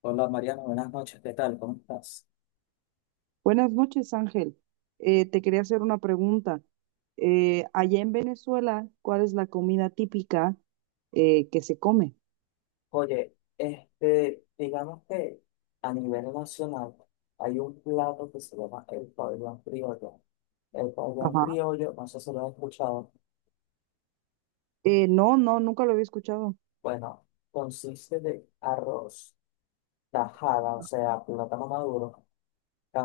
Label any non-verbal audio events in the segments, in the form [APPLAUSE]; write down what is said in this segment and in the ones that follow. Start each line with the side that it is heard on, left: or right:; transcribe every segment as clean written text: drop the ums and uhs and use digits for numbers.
left: Hola Mariano, buenas noches, ¿qué tal? ¿Cómo estás?
right: Buenas noches, Ángel. Te quería hacer una pregunta. Allá en Venezuela, ¿cuál es la comida típica que se come?
left: Oye, digamos que a nivel nacional hay un plato que se llama el pabellón criollo. El pabellón
right: Ajá.
left: criollo, no sé si lo has escuchado,
right: No, no, nunca lo había escuchado.
left: bueno, consiste de arroz, tajada, o sea, plátano maduro,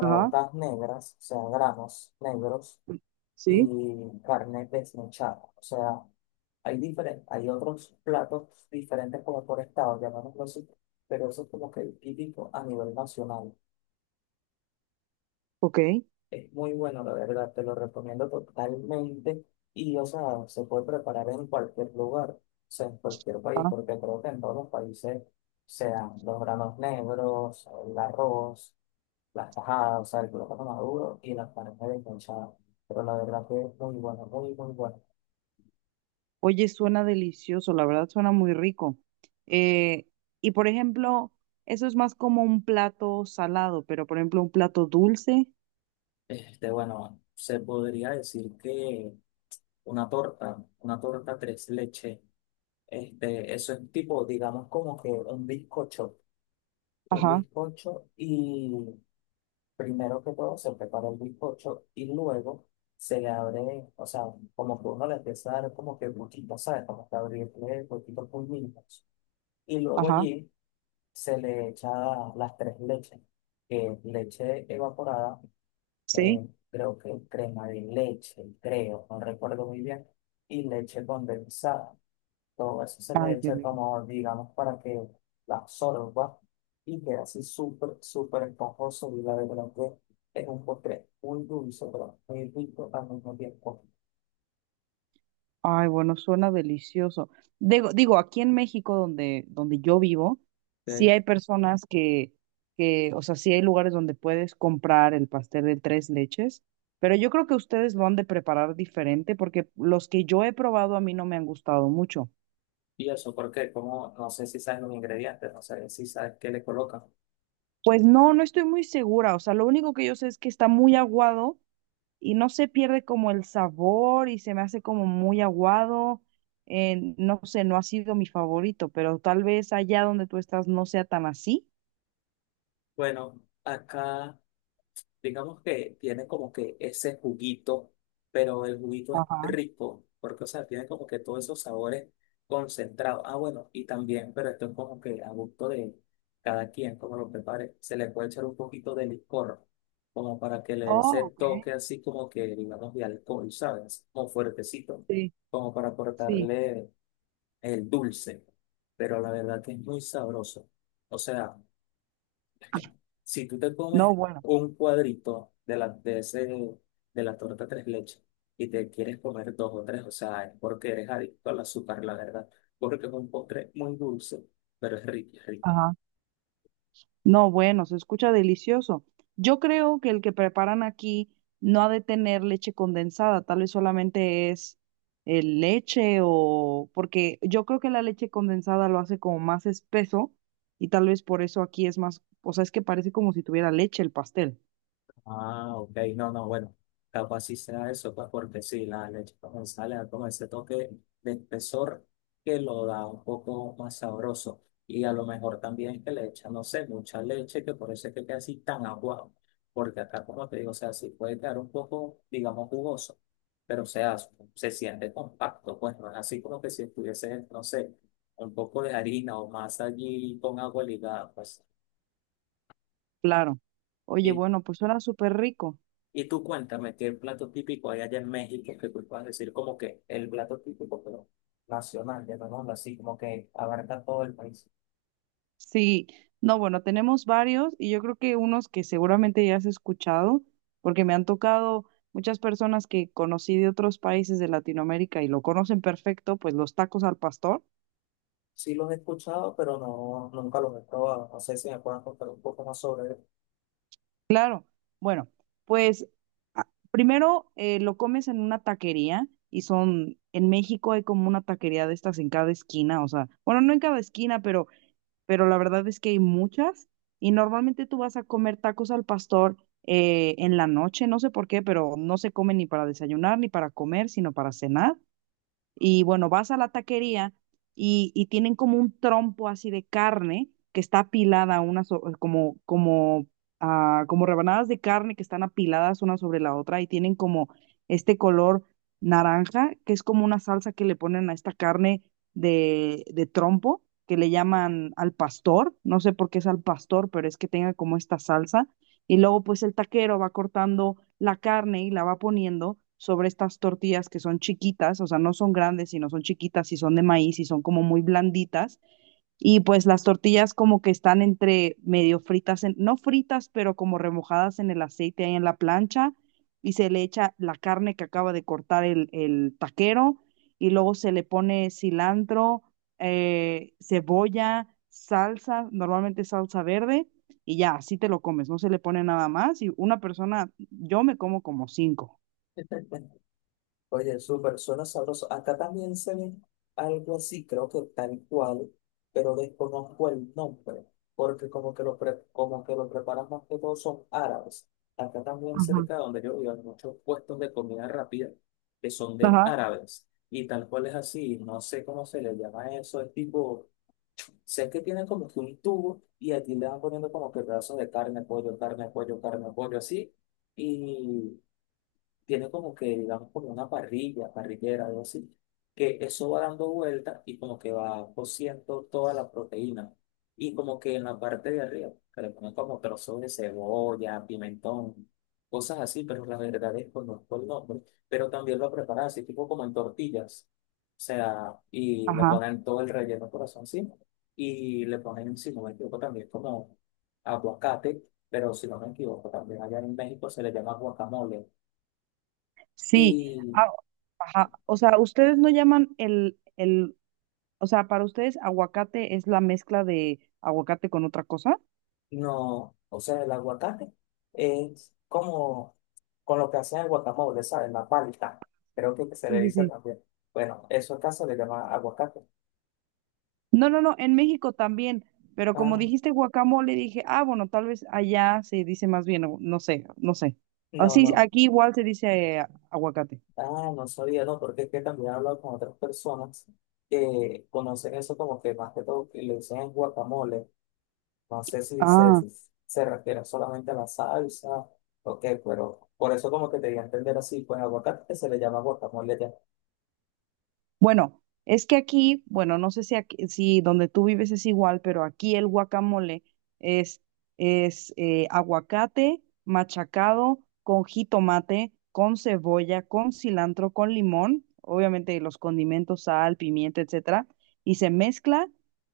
right: Ajá.
left: negras, o sea, granos negros,
right: Sí,
left: y carne desmechada, o sea, hay diferentes, hay otros platos diferentes como por estado, llamémoslo así, pero eso es como que el típico a nivel nacional.
right: ok.
left: Es muy bueno, la verdad, te lo recomiendo totalmente. Y, o sea, se puede preparar en cualquier lugar, o sea, en cualquier país,
right: Ah,
left: porque creo que en todos los países se dan los granos negros, el arroz, las tajadas, o sea, el plátano maduro y las carnes desmechadas. Pero la verdad que es muy bueno, muy, muy bueno.
right: oye, suena delicioso, la verdad suena muy rico. Eh, y por ejemplo, eso es más como un plato salado, pero por ejemplo, un plato dulce.
left: Bueno, se podría decir que una torta tres leches. Eso es tipo, digamos, como que un bizcocho, un
right: Ajá,
left: bizcocho y primero que todo se prepara el bizcocho y luego se le abre, o sea, como que uno le empieza a dar como que botitos, ¿sabes? Como que abrirle poquitos puñitos. Y luego
right: ajá.
left: allí se le echa las tres leches, que es leche evaporada,
right: Sí.
left: eh, creo que crema de leche, creo, no recuerdo muy bien, y leche condensada. Todo eso se le
right: Ay, qué
left: echa
right: rico.
left: como, digamos, para que la absorba y quede así súper, súper esponjoso. Y la verdad que es un postre muy dulce, pero muy rico al mismo tiempo.
right: Ay, bueno, suena delicioso. Digo, aquí en México, donde yo vivo, sí
left: Sí.
right: hay personas que, o sea, sí hay lugares donde puedes comprar el pastel de tres leches, pero yo creo que ustedes lo han de preparar diferente porque los que yo he probado a mí no me han gustado mucho.
left: ¿Y eso por qué? Como, no sé si saben los ingredientes, no sé si sabes qué le colocan.
right: Pues no, no estoy muy segura. O sea, lo único que yo sé es que está muy aguado y no se pierde como el sabor y se me hace como muy aguado. No sé, no ha sido mi favorito, pero tal vez allá donde tú estás no sea tan así.
left: Bueno, acá digamos que tiene como que ese juguito, pero el juguito es
right: Ajá.
left: rico, porque, o sea, tiene como que todos esos sabores concentrados. Ah, bueno, y también, pero esto es como que a gusto de cada quien, como lo prepare, se le puede echar un poquito de licor, como para que le dé ese
right: Oh, ok.
left: toque así como que, digamos, de alcohol, ¿sabes? Como fuertecito,
right: Sí,
left: como para
right: sí.
left: aportarle el dulce, pero la verdad que es muy sabroso. O sea, si tú te
right: No,
left: comes
right: bueno.
left: un cuadrito de de la torta tres leches y te quieres comer dos o tres, o sea, es porque eres adicto al azúcar, la verdad. Porque es un postre muy dulce, pero es rico, es rico.
right: Ajá. No, bueno, se escucha delicioso. Yo creo que el que preparan aquí no ha de tener leche condensada, tal vez solamente es leche o porque yo creo que la leche condensada lo hace como más espeso y tal vez por eso aquí es más, o sea, es que parece como si tuviera leche el pastel.
left: Ah, ok, no, no, bueno, capaz sí sea eso, pues porque sí, la leche condensada le da como ese toque de espesor que lo da un poco más sabroso. Y a lo mejor también que le echan, no sé, mucha leche, que por eso es que queda así tan aguado. Porque acá, como te digo, o sea, sí puede quedar un poco, digamos, jugoso, pero o sea, se siente compacto, pues no es así como que si estuviese, no sé, un poco de harina o masa allí con agua ligada, pues.
right: Claro. Oye,
left: y
right: bueno, pues suena súper rico.
left: Y tú cuéntame qué plato típico hay allá en México que tú puedas decir como que el plato típico, pero nacional, llamémoslo así, como que abarca todo el país.
right: Sí, no, bueno, tenemos varios y yo creo que unos que seguramente ya has escuchado, porque me han tocado muchas personas que conocí de otros países de Latinoamérica y lo conocen perfecto, pues los tacos al pastor.
left: Sí los he escuchado, pero no, nunca los he probado. No sé si me puedan contar un poco más sobre
right: Claro, bueno, pues primero lo comes en una taquería y son, en México hay como una taquería de estas en cada esquina, o sea, bueno, no en cada esquina, pero la verdad es que hay muchas y normalmente tú vas a comer tacos al pastor en la noche, no sé por qué, pero no se come ni para desayunar ni para comer, sino para cenar. Y bueno, vas a la taquería y tienen como un trompo así de carne que está apilada, una como rebanadas de carne que están apiladas una sobre la otra y tienen como este color naranja, que es como una salsa que le ponen a esta carne de trompo, que le llaman al pastor. No sé por qué es al pastor, pero es que tenga como esta salsa y luego pues el taquero va cortando la carne y la va poniendo sobre estas tortillas que son chiquitas, o sea, no son grandes, sino son chiquitas y son de maíz y son como muy blanditas. Y pues las tortillas como que están entre medio fritas, no fritas, pero como remojadas en el aceite ahí en la plancha y se le echa la carne que acaba de cortar el taquero y luego se le pone cilantro, cebolla, salsa, normalmente salsa verde y ya, así te lo comes, no se le pone nada más y una persona, yo me como como cinco.
left: él. [LAUGHS] Oye, súper, suena sabroso. Acá también se ve algo así, creo que tal cual, pero desconozco el nombre, porque como que como que lo preparan más que todo son árabes. Acá también
right: Ajá,
left: cerca de donde yo vivo hay muchos puestos de comida rápida que son de
right: ajá,
left: árabes. Y tal cual es así, no sé cómo se le llama eso, es tipo, sé que tienen como que un tubo y aquí le van poniendo como que pedazos de carne, pollo, carne, pollo, carne, pollo, así. y Tiene como que, digamos, como una parrilla, parrillera, algo así, que eso va dando vueltas y como que va cociendo toda la proteína. Y como que en la parte de arriba, que le ponen como trozos de cebolla, pimentón, cosas así, pero la verdad es que conozco el nombre. Pero también lo preparan así, tipo como en tortillas. O sea, y le
right: ajá.
left: ponen todo el relleno corazón encima. Y le ponen, si no me equivoco, también como aguacate, pero si no me equivoco, también allá en México se le llama guacamole
right: Sí,
left: y
right: ah, ajá. O sea, ustedes no llaman el o sea, para ustedes, aguacate es la mezcla de aguacate con otra cosa.
left: no, o sea, el aguacate es como con lo que hacen el guacamole, ¿sabes? La palta, creo que se
right: Sí,
left: le
right: sí,
left: dice
right: sí.
left: también. Bueno, eso acá se le llama aguacate.
right: No, no, no, en México también, pero como
left: Ah,
right: dijiste guacamole, dije, ah, bueno, tal vez allá se dice más bien, o no sé, no sé.
left: no,
right: Así,
left: no,
right: aquí igual se dice aguacate.
left: ah, no sabía, no, porque es que también he hablado con otras personas que conocen eso como que más que todo que le dicen es guacamole. No sé si se,
right: Ah.
left: si se refiere solamente a la salsa, ok, pero por eso como que te di a entender así, pues aguacate que se le llama guacamole.
right: Bueno, es que aquí, bueno, no sé si si donde tú vives es igual, pero aquí el guacamole es, es aguacate machacado con jitomate, con cebolla, con cilantro, con limón, obviamente los condimentos, sal, pimienta, etcétera, y se mezcla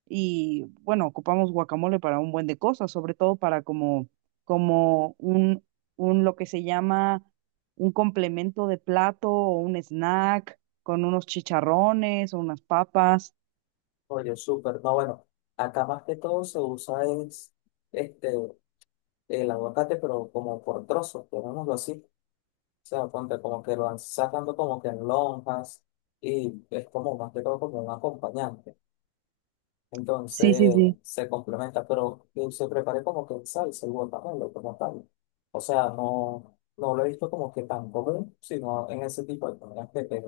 right: y bueno, ocupamos guacamole para un buen de cosas, sobre todo para como, como un, un lo que se llama un complemento de plato o un snack con unos chicharrones o unas papas.
left: Oye, súper. No, bueno, acá más que todo se usa es este, el aguacate, pero como por trozos, llamémoslo así. O sea, ponte como que lo van sacando como que en lonjas y es como más que todo como un acompañante.
right: Sí, sí,
left: Entonces
right: sí.
left: se complementa, pero yo se preparé como que el salsa, el guacamole como tal. O sea, no, no lo he visto como que tan común, sino en ese tipo de comidas que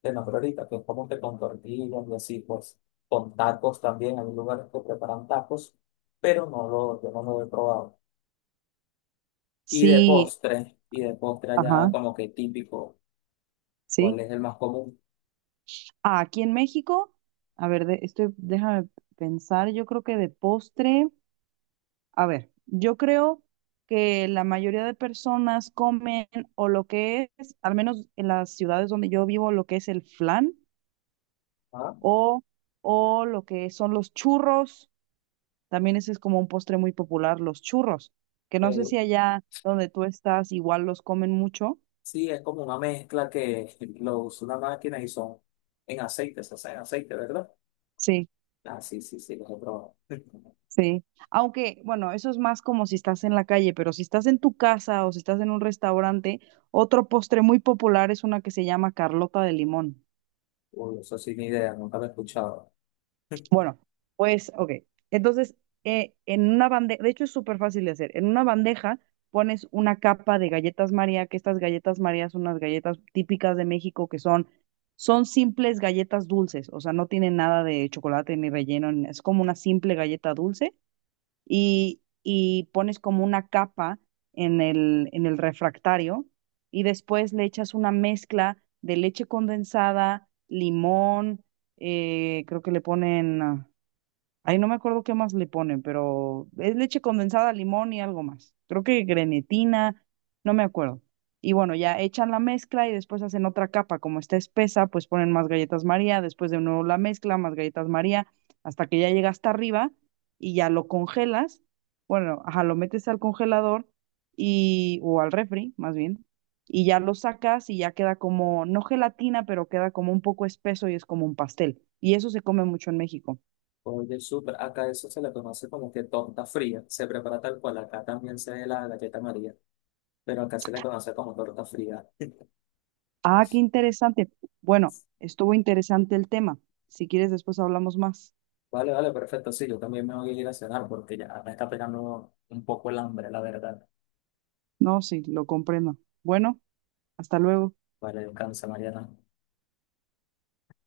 left: te nombré ahorita, que es como que con tortillas y así, pues con tacos también. Hay lugares que preparan tacos, pero yo no lo he probado. Y de
right: Sí,
left: postre, y de postre allá
right: ajá,
left: como que típico, ¿cuál
right: sí.
left: es el más común?
right: Ah, aquí en México, a ver, déjame pensar, yo creo que de postre, a ver, yo creo que la mayoría de personas comen o lo que es, al menos en las ciudades donde yo vivo, lo que es el flan
left: ¿Ah?
right: o, o lo que son los churros. También ese es como un postre muy popular, los churros, que no sé si allá donde tú estás igual los comen mucho.
left: Sí, es como una mezcla que lo usa una máquina y son en aceite, se hace en aceite, ¿verdad?
right: Sí.
left: Ah, sí, sí, sí, los he probado. [LAUGHS]
right: Sí, aunque, bueno, eso es más como si estás en la calle, pero si estás en tu casa o si estás en un restaurante, otro postre muy popular es una que se llama Carlota de limón.
left: Uy, eso sin idea, nunca lo he escuchado.
right: Bueno, pues, ok. Entonces, en una bandeja, de hecho es súper fácil de hacer, en una bandeja pones una capa de galletas María, que estas galletas María son unas galletas típicas de México que son simples galletas dulces, o sea, no tienen nada de chocolate ni relleno, es como una simple galleta dulce y pones como una capa en en el refractario y después le echas una mezcla de leche condensada, limón, creo que le ponen, ah, ahí no me acuerdo qué más le ponen, pero es leche condensada, limón y algo más. Creo que grenetina, no me acuerdo. Y bueno, ya echan la mezcla y después hacen otra capa. Como está espesa, pues ponen más galletas María, después de nuevo la mezcla, más galletas María, hasta que ya llega hasta arriba y ya lo congelas. Bueno, ajá, lo metes al congelador o al refri, más bien, y ya lo sacas y ya queda como, no gelatina, pero queda como un poco espeso y es como un pastel. Y eso se come mucho en México.
left: Oye, súper, acá eso se le conoce como que torta fría, se prepara tal cual, acá también se ve la galleta María, pero acá se le conoce como torta fría.
right: Ah, qué interesante. Bueno, estuvo interesante el tema. Si quieres, después hablamos más.
left: Vale, vale, perfecto, sí, yo también me voy a ir a cenar porque ya me está pegando un poco el hambre, la verdad.
right: No, sí, lo comprendo. Bueno, hasta luego.
left: Vale, descansa, Mariana.